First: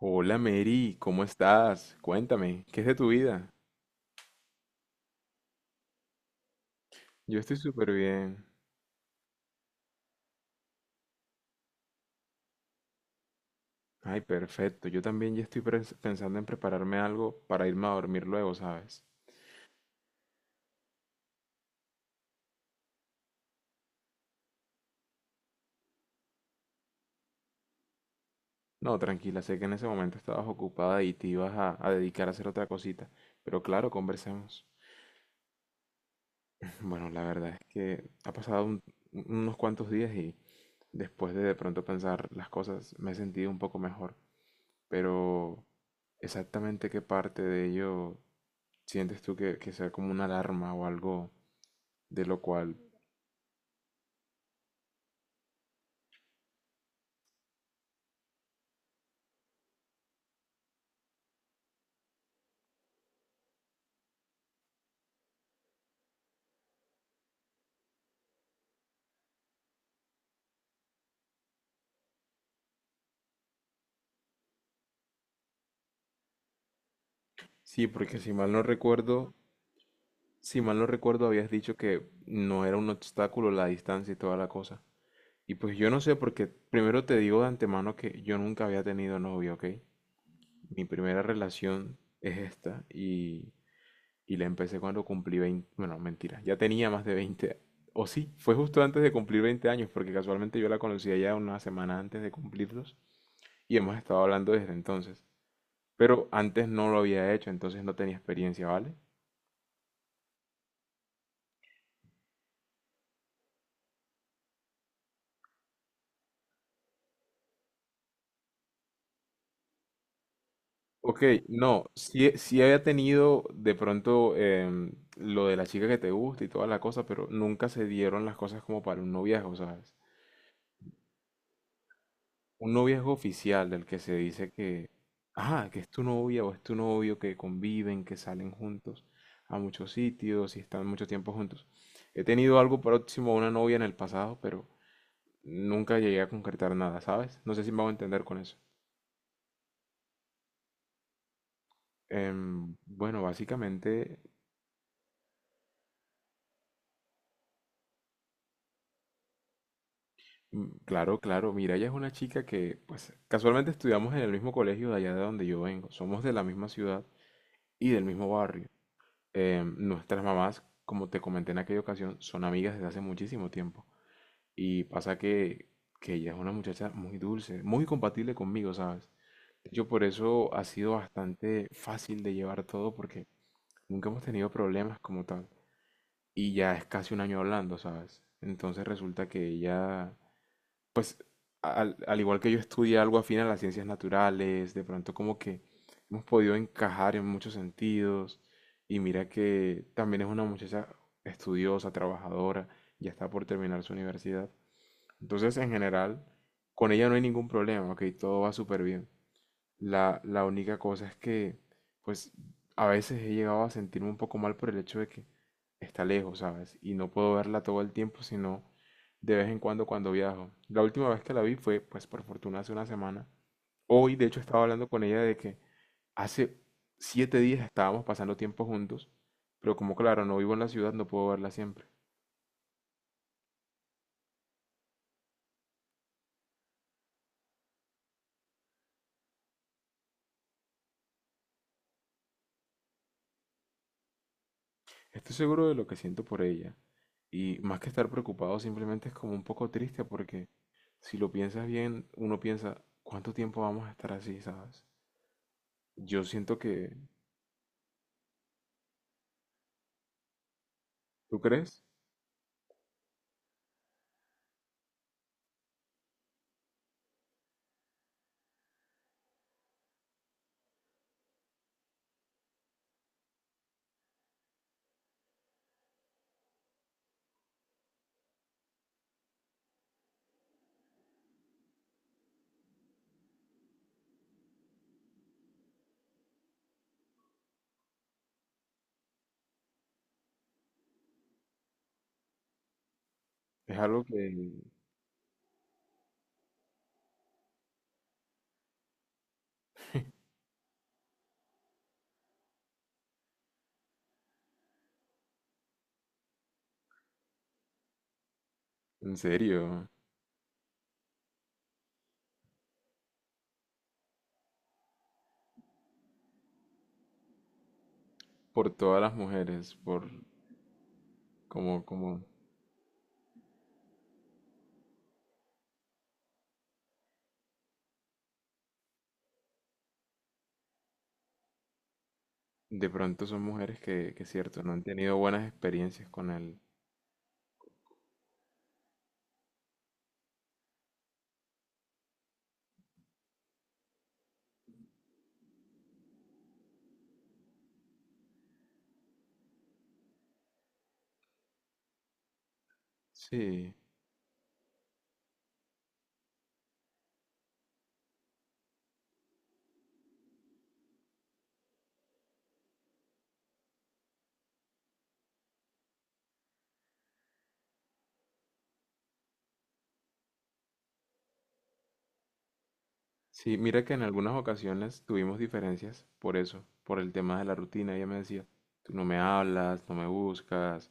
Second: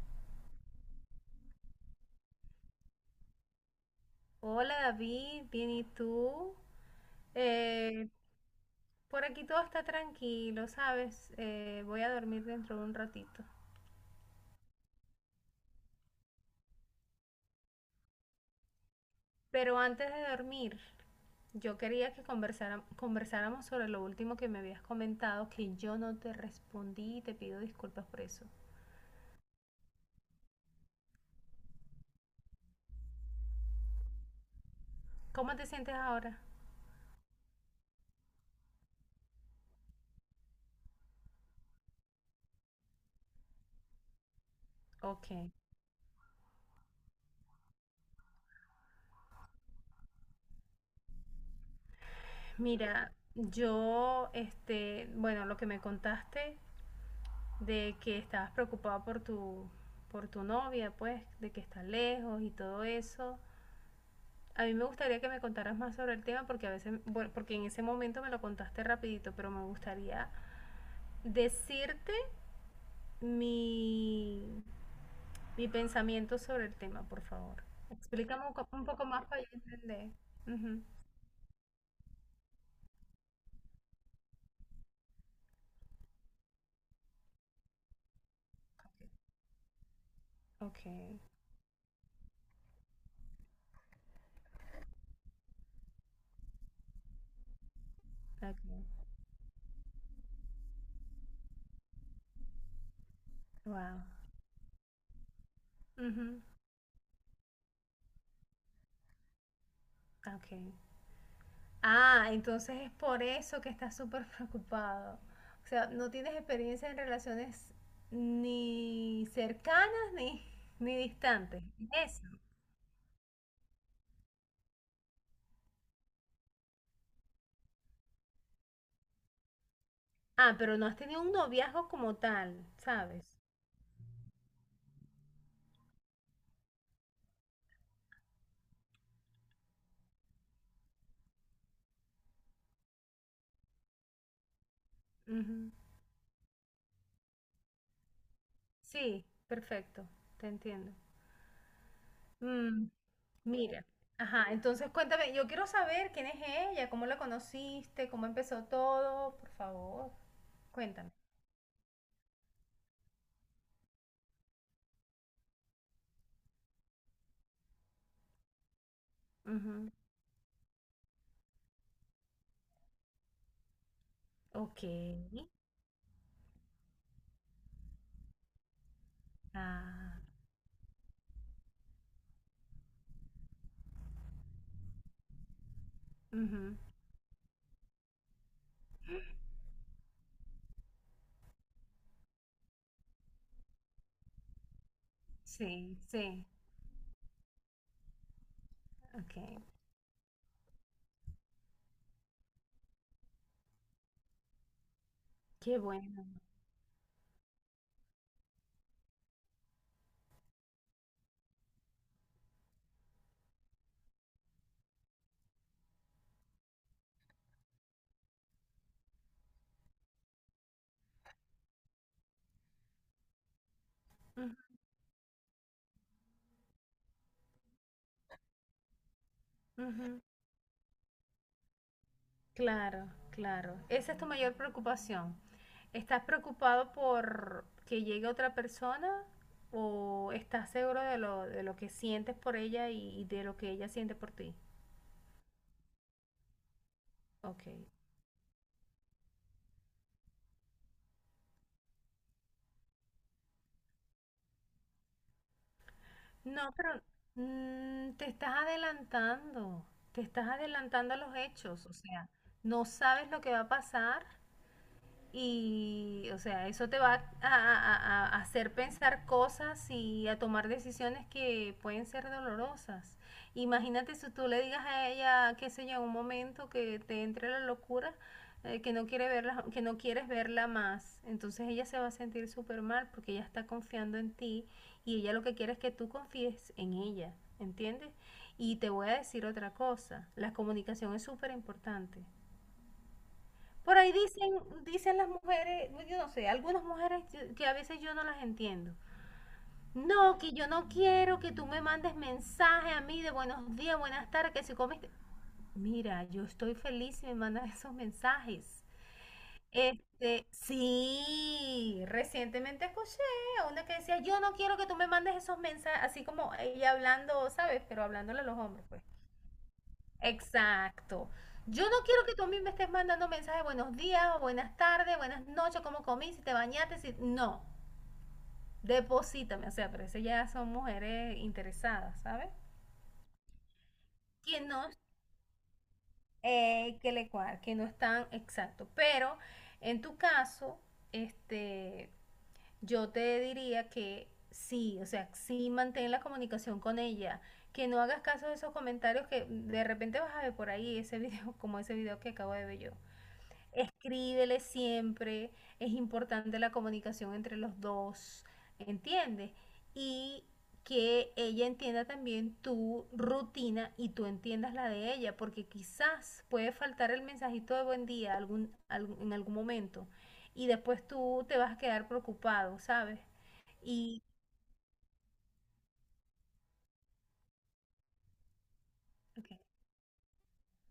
Hola Mary, ¿cómo estás? Cuéntame, ¿qué es de tu vida? Hola David, bien, ¿y tú? Yo estoy súper Eh, bien. por aquí todo está tranquilo, ¿sabes? Voy a dormir dentro de un ratito. Ay, perfecto. Yo también ya estoy pensando en prepararme algo para irme a dormir luego, ¿sabes? Pero antes de dormir, yo quería que conversáramos sobre lo último que me habías comentado, que yo no te respondí y te pido disculpas por eso. No, tranquila, sé que en ese momento estabas ocupada y te ibas a dedicar a hacer otra cosita. Pero claro, conversemos. ¿Cómo te sientes ahora? Bueno, la verdad es que ha pasado unos cuantos días y después de pronto pensar las cosas me he sentido un poco mejor. Ok. Pero exactamente qué parte de ello. ¿Sientes tú que sea como una alarma o algo de lo cual... Mira, yo, bueno, lo que me contaste de que estabas preocupada por por tu novia, pues, de que está lejos y todo eso. A mí me gustaría que me contaras más sobre el tema porque a veces, bueno, porque en ese momento me lo contaste rapidito, pero me gustaría decirte mi, mi pensamiento sobre el tema, por favor. Sí, porque si Explícame mal no un poco más recuerdo, para yo entender. si mal Ujú. no recuerdo habías dicho que no era un obstáculo la distancia y toda la cosa. Y pues yo no sé porque primero te digo de antemano que yo nunca había tenido novio, ¿ok? Mi Ok, primera relación es esta y la empecé cuando cumplí 20, bueno, mentira, ya tenía más de 20, o sí, fue justo antes de ok. cumplir 20 años porque casualmente yo la conocía ya una semana antes de cumplirlos y hemos Wow. estado hablando desde entonces. Pero Ujú, antes no lo había hecho, entonces no tenía experiencia, ¿vale? ok. Ah, entonces es por eso que estás súper preocupado. O sea, no tienes experiencia en relaciones ni cercanas ni Ok, distantes. no, ¿Es sí, eso? sí había tenido de pronto lo de la chica que te gusta y toda la cosa, pero nunca se dieron las cosas como para un noviazgo, ¿sabes? Ah, pero no has tenido un noviazgo como tal, Un noviazgo ¿sabes? oficial del que se dice que, ah, que es tu novia o es tu novio, que conviven, que salen juntos a muchos sitios y están mucho tiempo juntos. He tenido algo próximo a una novia en el pasado, pero Ujú. nunca llegué a concretar nada, ¿sabes? No sé si me hago entender con eso. Sí, perfecto, te entiendo. Mm, Bueno, mira, básicamente, ajá, entonces cuéntame, yo quiero saber quién es ella, cómo la conociste, cómo empezó todo, por favor, cuéntame. claro, claro. Mira, ella es una chica que, pues, casualmente estudiamos en el mismo colegio de allá de donde yo vengo. Somos de la misma ciudad y del mismo barrio. Ujú. Nuestras mamás, como te comenté en aquella ocasión, son amigas desde hace muchísimo tiempo. Ok. Y pasa que ella es una muchacha muy dulce, muy compatible conmigo, ¿sabes? Yo por Ah. eso ha sido bastante fácil de llevar todo porque nunca hemos tenido problemas como tal. Y ya Ujú. es casi un año hablando, ¿sabes? Entonces resulta que ella, pues, al igual que yo estudié algo afín a las ciencias naturales, de pronto como que Sí, hemos sí, podido encajar en muchos sentidos y mira ok. que también es una muchacha estudiosa, trabajadora, ya está por terminar su universidad. Entonces, en Qué general, bueno. con ella no hay ningún problema, ok, todo va súper bien. La única cosa es que, pues, a veces he llegado a sentirme un poco mal por el hecho de que está lejos, ¿sabes? Y no puedo verla todo el tiempo, sino de vez en cuando cuando viajo. La última vez que la vi fue, pues, por fortuna hace una semana. Hoy, de hecho, Ujú, estaba hablando con ella de que hace 7 días estábamos pasando tiempo juntos, pero como ujú. claro, no vivo en la ciudad, no puedo verla siempre. Claro, claro. Esa es tu mayor preocupación. ¿Estás preocupado por que llegue otra persona o estás seguro de de lo que sientes por ella y de lo que ella siente por ti? Estoy seguro de lo que siento por ella. Y Ok. más que estar preocupado, simplemente es como un poco triste porque si lo piensas bien, uno piensa, ¿cuánto tiempo vamos a estar así, sabes? Yo siento No, pero que, mm, te estás adelantando a los ¿tú crees? hechos, o sea, no sabes lo que va a pasar. Y, o sea, eso te va a hacer pensar cosas y a tomar decisiones que pueden ser dolorosas. Imagínate si tú le digas a ella, qué sé yo, en un momento que te entre la locura, que no quiere verla, que no quieres verla más. Entonces ella se va a sentir súper mal porque ella está confiando en ti y ella lo que quiere es que tú confíes en ella, ¿entiendes? Y te voy a decir otra cosa, la comunicación es súper importante. Es Por algo ahí que, dicen las mujeres, pues, yo no sé, algunas mujeres que a veces yo no las entiendo. No, que yo no quiero que tú me mandes mensaje a mí de buenos días, buenas tardes, que si comiste. Mira, yo estoy feliz si me mandan esos mensajes. en serio, Este, sí, recientemente escuché a una que decía, yo no quiero que tú me mandes esos mensajes, así como ella hablando, ¿sabes? Pero hablándole a los por hombres, todas pues. las mujeres, por Exacto. como, Yo no como, quiero que tú a mí me estés mandando mensajes buenos días, o buenas tardes, buenas noches, cómo comí, si te bañaste, si... No, deposítame, o sea, pero eso ya son mujeres interesadas, ¿sabes? de pronto son mujeres que es Que cierto, no no, han tenido buenas experiencias con él. Que le cual, que no están exacto. Pero en tu caso, este, yo te diría que sí, o sea, sí mantén la comunicación con ella, que no hagas caso de esos comentarios que de repente vas a ver por ahí ese video, como ese video que acabo de ver yo. Sí, Escríbele siempre, es importante la comunicación entre los dos, ¿entiendes? Y que ella entienda también tu rutina y tú entiendas la de ella, porque quizás puede faltar el mensajito de buen día en algún momento y después tú te vas a quedar preocupado, ¿sabes? sí, mira que en Y, algunas ocasiones tuvimos diferencias por eso, por el tema de la rutina. Ella me decía, tú no me ok, hablas, no me buscas.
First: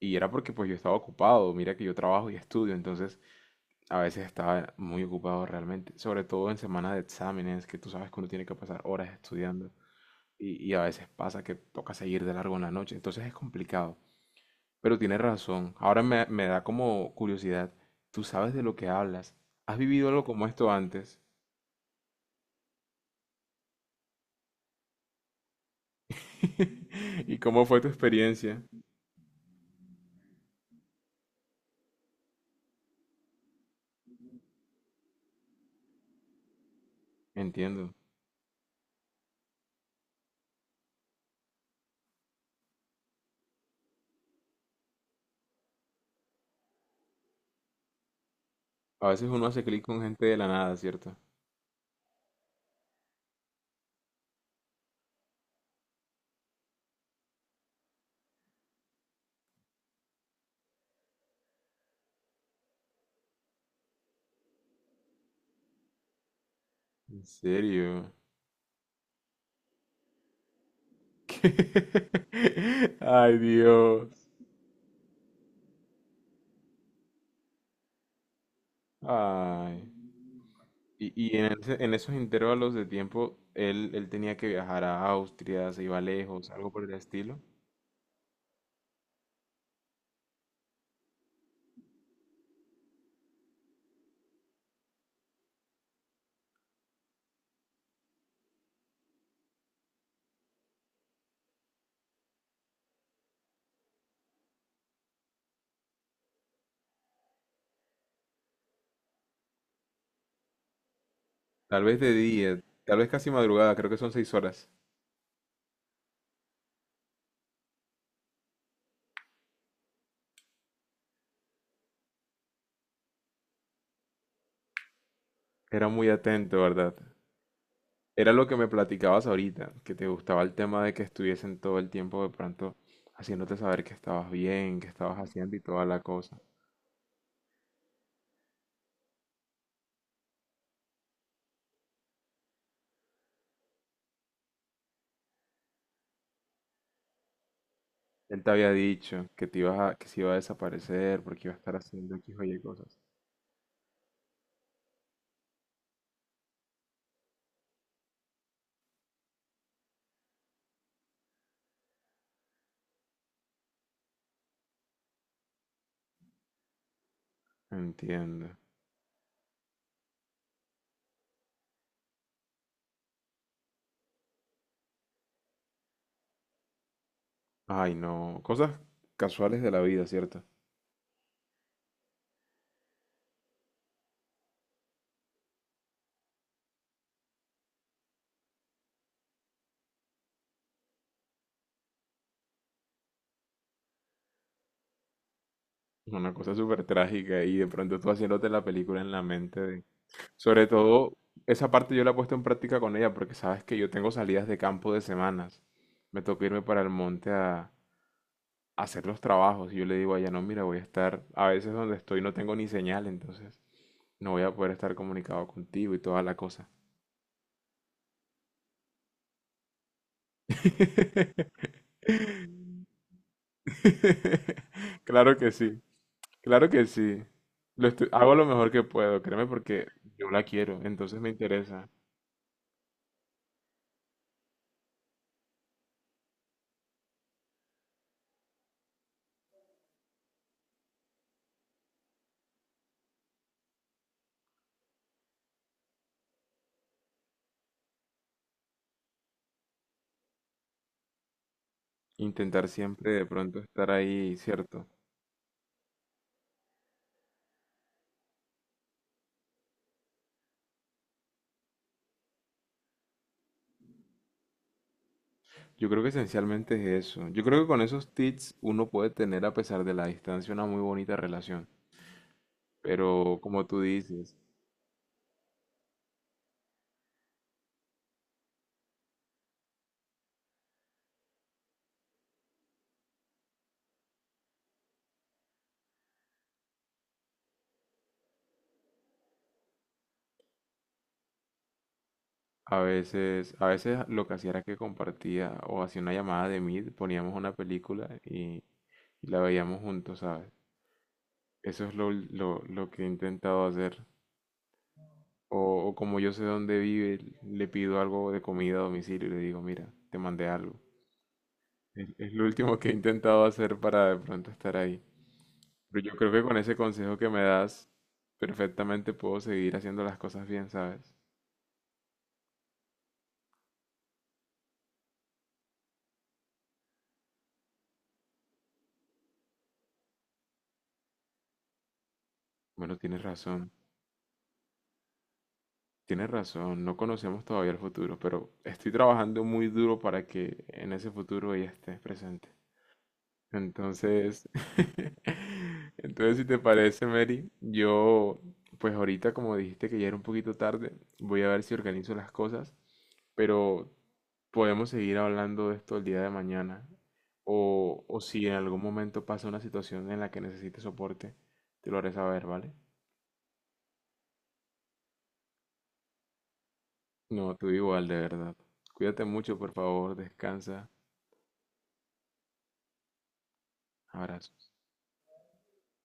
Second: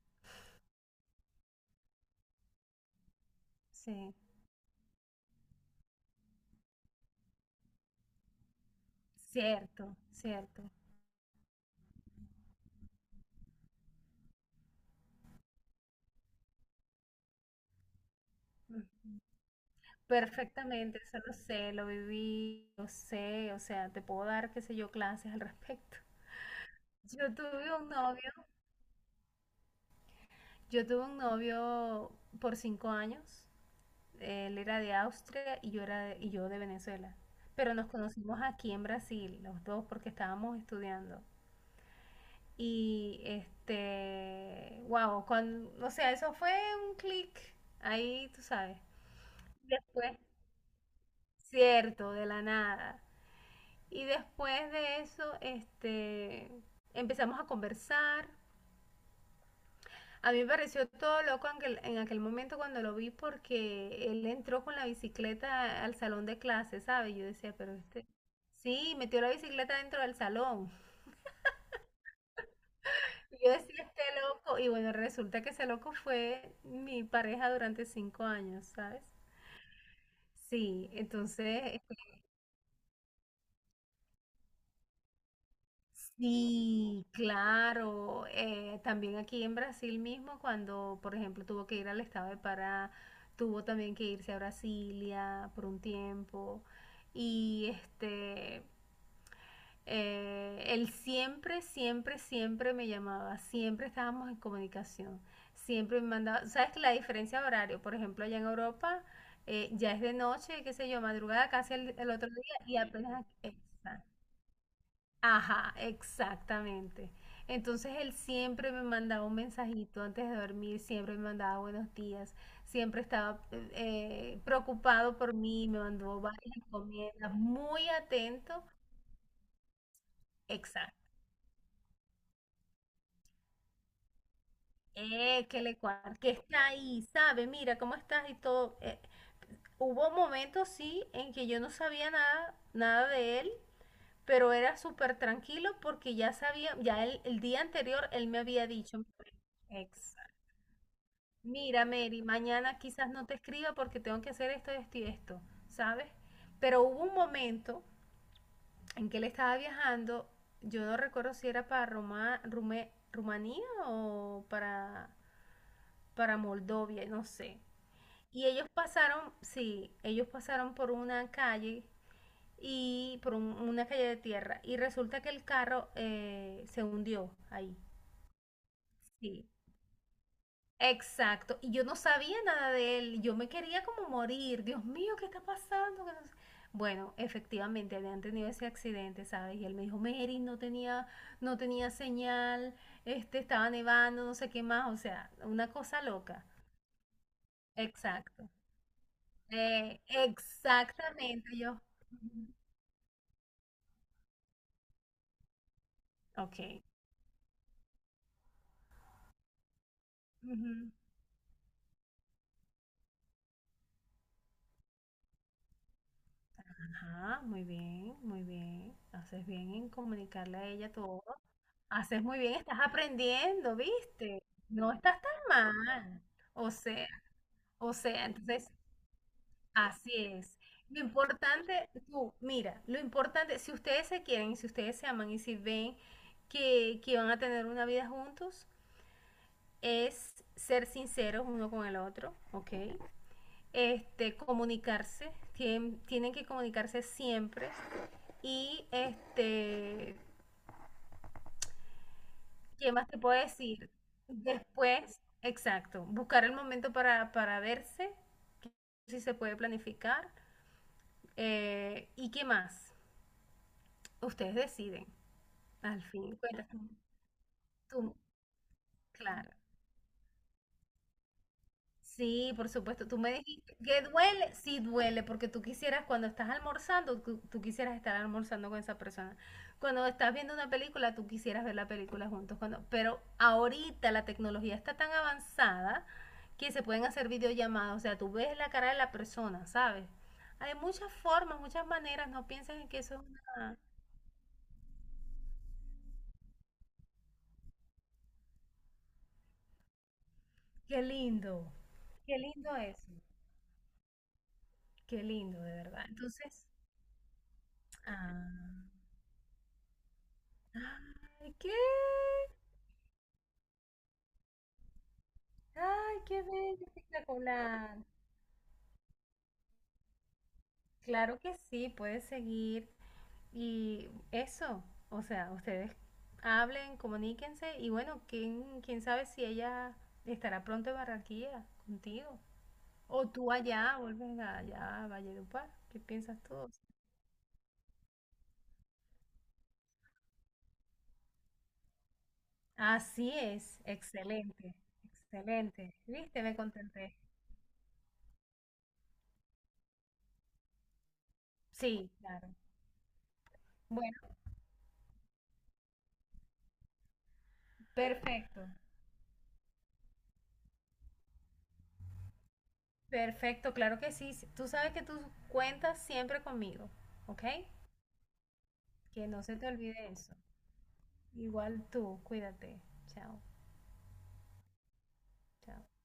Y era porque pues yo estaba ocupado, mira que yo trabajo y estudio, entonces a sí, veces estaba muy ocupado realmente, sobre todo en semanas de exámenes, que tú sabes que uno tiene que pasar horas estudiando cierto, y, cierto. y a veces pasa que toca seguir de largo en la noche, entonces es complicado. Pero tienes razón, ahora me da como curiosidad, tú sabes de lo Ujú. que hablas, ¿has vivido algo como esto Perfectamente, eso antes? lo sé, lo viví, lo sé, o sea, te puedo dar, qué sé yo, clases al respecto. Yo ¿Y cómo tuve fue tu un novio, experiencia? yo tuve un novio por 5 años, él era de Austria y yo era y yo de Venezuela, pero nos Entiendo. conocimos aquí en Brasil, los dos, porque estábamos estudiando. Y este, wow, cuando, o sea, eso fue un clic, ahí tú sabes. A veces uno hace clic con Después, gente de la nada, ¿cierto? cierto, de la nada. Y después de eso, este, empezamos a conversar. A mí me pareció todo loco en en aquel momento cuando lo vi porque él entró con la bicicleta al salón de clase, ¿sabes? Yo En decía, pero este... serio. Sí, metió la bicicleta dentro del salón. Ay, Y yo decía, este Dios. loco. Y bueno, resulta que ese loco fue mi pareja durante 5 años, ¿sabes? Ay. Sí, Y, y en, entonces ese- en esos intervalos de tiempo, él tenía que viajar a Austria, se iba lejos, algo por el sí, estilo. claro. También aquí en Brasil mismo, cuando, por ejemplo, tuvo que ir al estado de Pará, tuvo también que irse a Brasilia por un tiempo. Y este, él siempre, siempre, siempre me llamaba, siempre estábamos en comunicación, siempre me mandaba, ¿sabes que la diferencia de horario? Por ejemplo, allá en Europa ya es de noche, qué sé yo, madrugada casi Tal vez el de otro día día, y tal vez apenas casi aquí. madrugada, creo que son 6 horas. Ajá, exactamente. Entonces él siempre me mandaba un mensajito antes de dormir, siempre me mandaba buenos días, siempre estaba preocupado por mí, me Era muy mandó varias atento, ¿verdad? encomiendas, muy Era lo que atento. me platicabas ahorita, que te gustaba el tema de que Exacto. estuviesen todo el tiempo de pronto haciéndote saber que estabas bien, que estabas haciendo y toda la Que cosa. está ahí, sabe, mira cómo estás y todo. Hubo momentos, sí, en que yo no sabía nada, nada de él, pero era súper tranquilo porque ya sabía, ya el día anterior él me Él te había había dicho. dicho que te ibas que se iba a Exacto. desaparecer porque iba a estar Mira, haciendo Mary, X o Y mañana cosas. quizás no te escriba porque tengo que hacer esto, esto y esto, ¿sabes? Pero hubo un momento en que él estaba viajando, yo no recuerdo si era para Rumanía o para Moldovia, no sé. Y Entiendo. ellos pasaron, sí, ellos pasaron por una calle y por una calle de tierra y resulta que el carro se hundió ahí, Ay, no. Cosas sí. casuales de la vida, ¿cierto? Exacto, y yo no sabía nada de él, yo me quería como morir, Dios mío, ¿qué está pasando? Que no sé- Bueno, efectivamente habían tenido ese accidente, ¿sabes? Y él me dijo, Mary, no tenía señal, este, estaba nevando, no sé qué más, o sea, una cosa Una loca. cosa súper trágica y de pronto tú haciéndote Exacto, la película en la mente de... eh, Sobre todo, exactamente, esa yo. parte yo la he puesto en Ujú. práctica con ella porque sabes que yo tengo salidas de campo de semanas. Me toca Ok. irme para el monte a hacer los trabajos. Y yo le digo a ella, no, mira, voy a Ujú. estar, a veces donde estoy no tengo ni señal, entonces no voy a poder estar comunicado contigo y toda la cosa. Ajá, muy bien, muy bien. Haces bien en comunicarle a ella todo. Haces muy bien, estás aprendiendo, ¿viste? No estás tan Claro que sí, mal. claro O que sea, sí. O sea, Hago lo mejor entonces, que puedo, créeme, porque así yo la es. quiero, entonces me interesa Lo importante, si ustedes se quieren, si ustedes se aman y si ven que van a tener una vida juntos, es ser sinceros uno con el otro, ¿ok? Este, comunicarse, tienen que comunicarse siempre y este, intentar ¿qué más siempre te de puedo pronto estar decir? ahí, ¿cierto? Después, exacto, buscar el momento para verse, si se puede planificar. Eh, ¿y qué más? Ustedes deciden, Yo al creo que fin de cuentas, esencialmente es eso. Yo creo que con esos tú, tips uno puede tener, claro. a pesar de la distancia, una muy bonita relación. Sí, por supuesto. Tú me Pero como dijiste tú que dices, duele, sí duele, porque tú quisieras, cuando estás almorzando, tú quisieras estar almorzando con esa persona. Cuando estás viendo una película, tú quisieras ver la película juntos. Cuando, pero ahorita la tecnología está tan avanzada que se pueden hacer videollamadas. O sea, tú ves la cara de la persona, ¿sabes? Hay muchas formas, muchas maneras. No a pienses en que eso es veces, a una... veces lo que hacía era que compartía o hacía una llamada de Meet, poníamos una película y la veíamos juntos, ¿sabes? Qué lindo. Eso es lo, Qué lo, lindo lo que he eso. intentado hacer. Qué O, lindo, de o verdad. como yo sé Entonces, dónde vive, le pido algo de comida a ah, domicilio y le digo, mira, te mandé algo. ay, ¿qué? Es lo último que he intentado hacer para de pronto estar ahí. Pero yo ¡Ay, creo qué que con ese bello, consejo que me das, espectacular! perfectamente puedo seguir haciendo las cosas bien, ¿sabes? Claro que sí, puedes seguir. Y eso, o sea, ustedes hablen, comuníquense y bueno, quién sabe si ella estará pronto en Barranquilla contigo. Bueno, tienes O tú razón. allá, vuelves allá a Valledupar. ¿Qué Tienes piensas tú? razón, no conocemos todavía el futuro, pero estoy trabajando muy duro para que en ese futuro ella esté presente. Así es, Entonces, excelente. entonces ¿Viste? si Me te parece, contenté. Mary, yo, pues ahorita como dijiste que ya era un poquito tarde, voy a ver si Sí, organizo las claro. cosas, pero Bueno, podemos seguir hablando de esto el día de mañana. O si en perfecto. algún momento pasa una situación en la que necesites soporte, te lo haré saber, ¿vale? Perfecto, claro que sí. Tú sabes que tú cuentas siempre conmigo, ¿ok? No, tú igual, de verdad. Cuídate Que no mucho, se te por olvide favor, eso. descansa. Igual tú, cuídate. Chao, Abrazo. chao.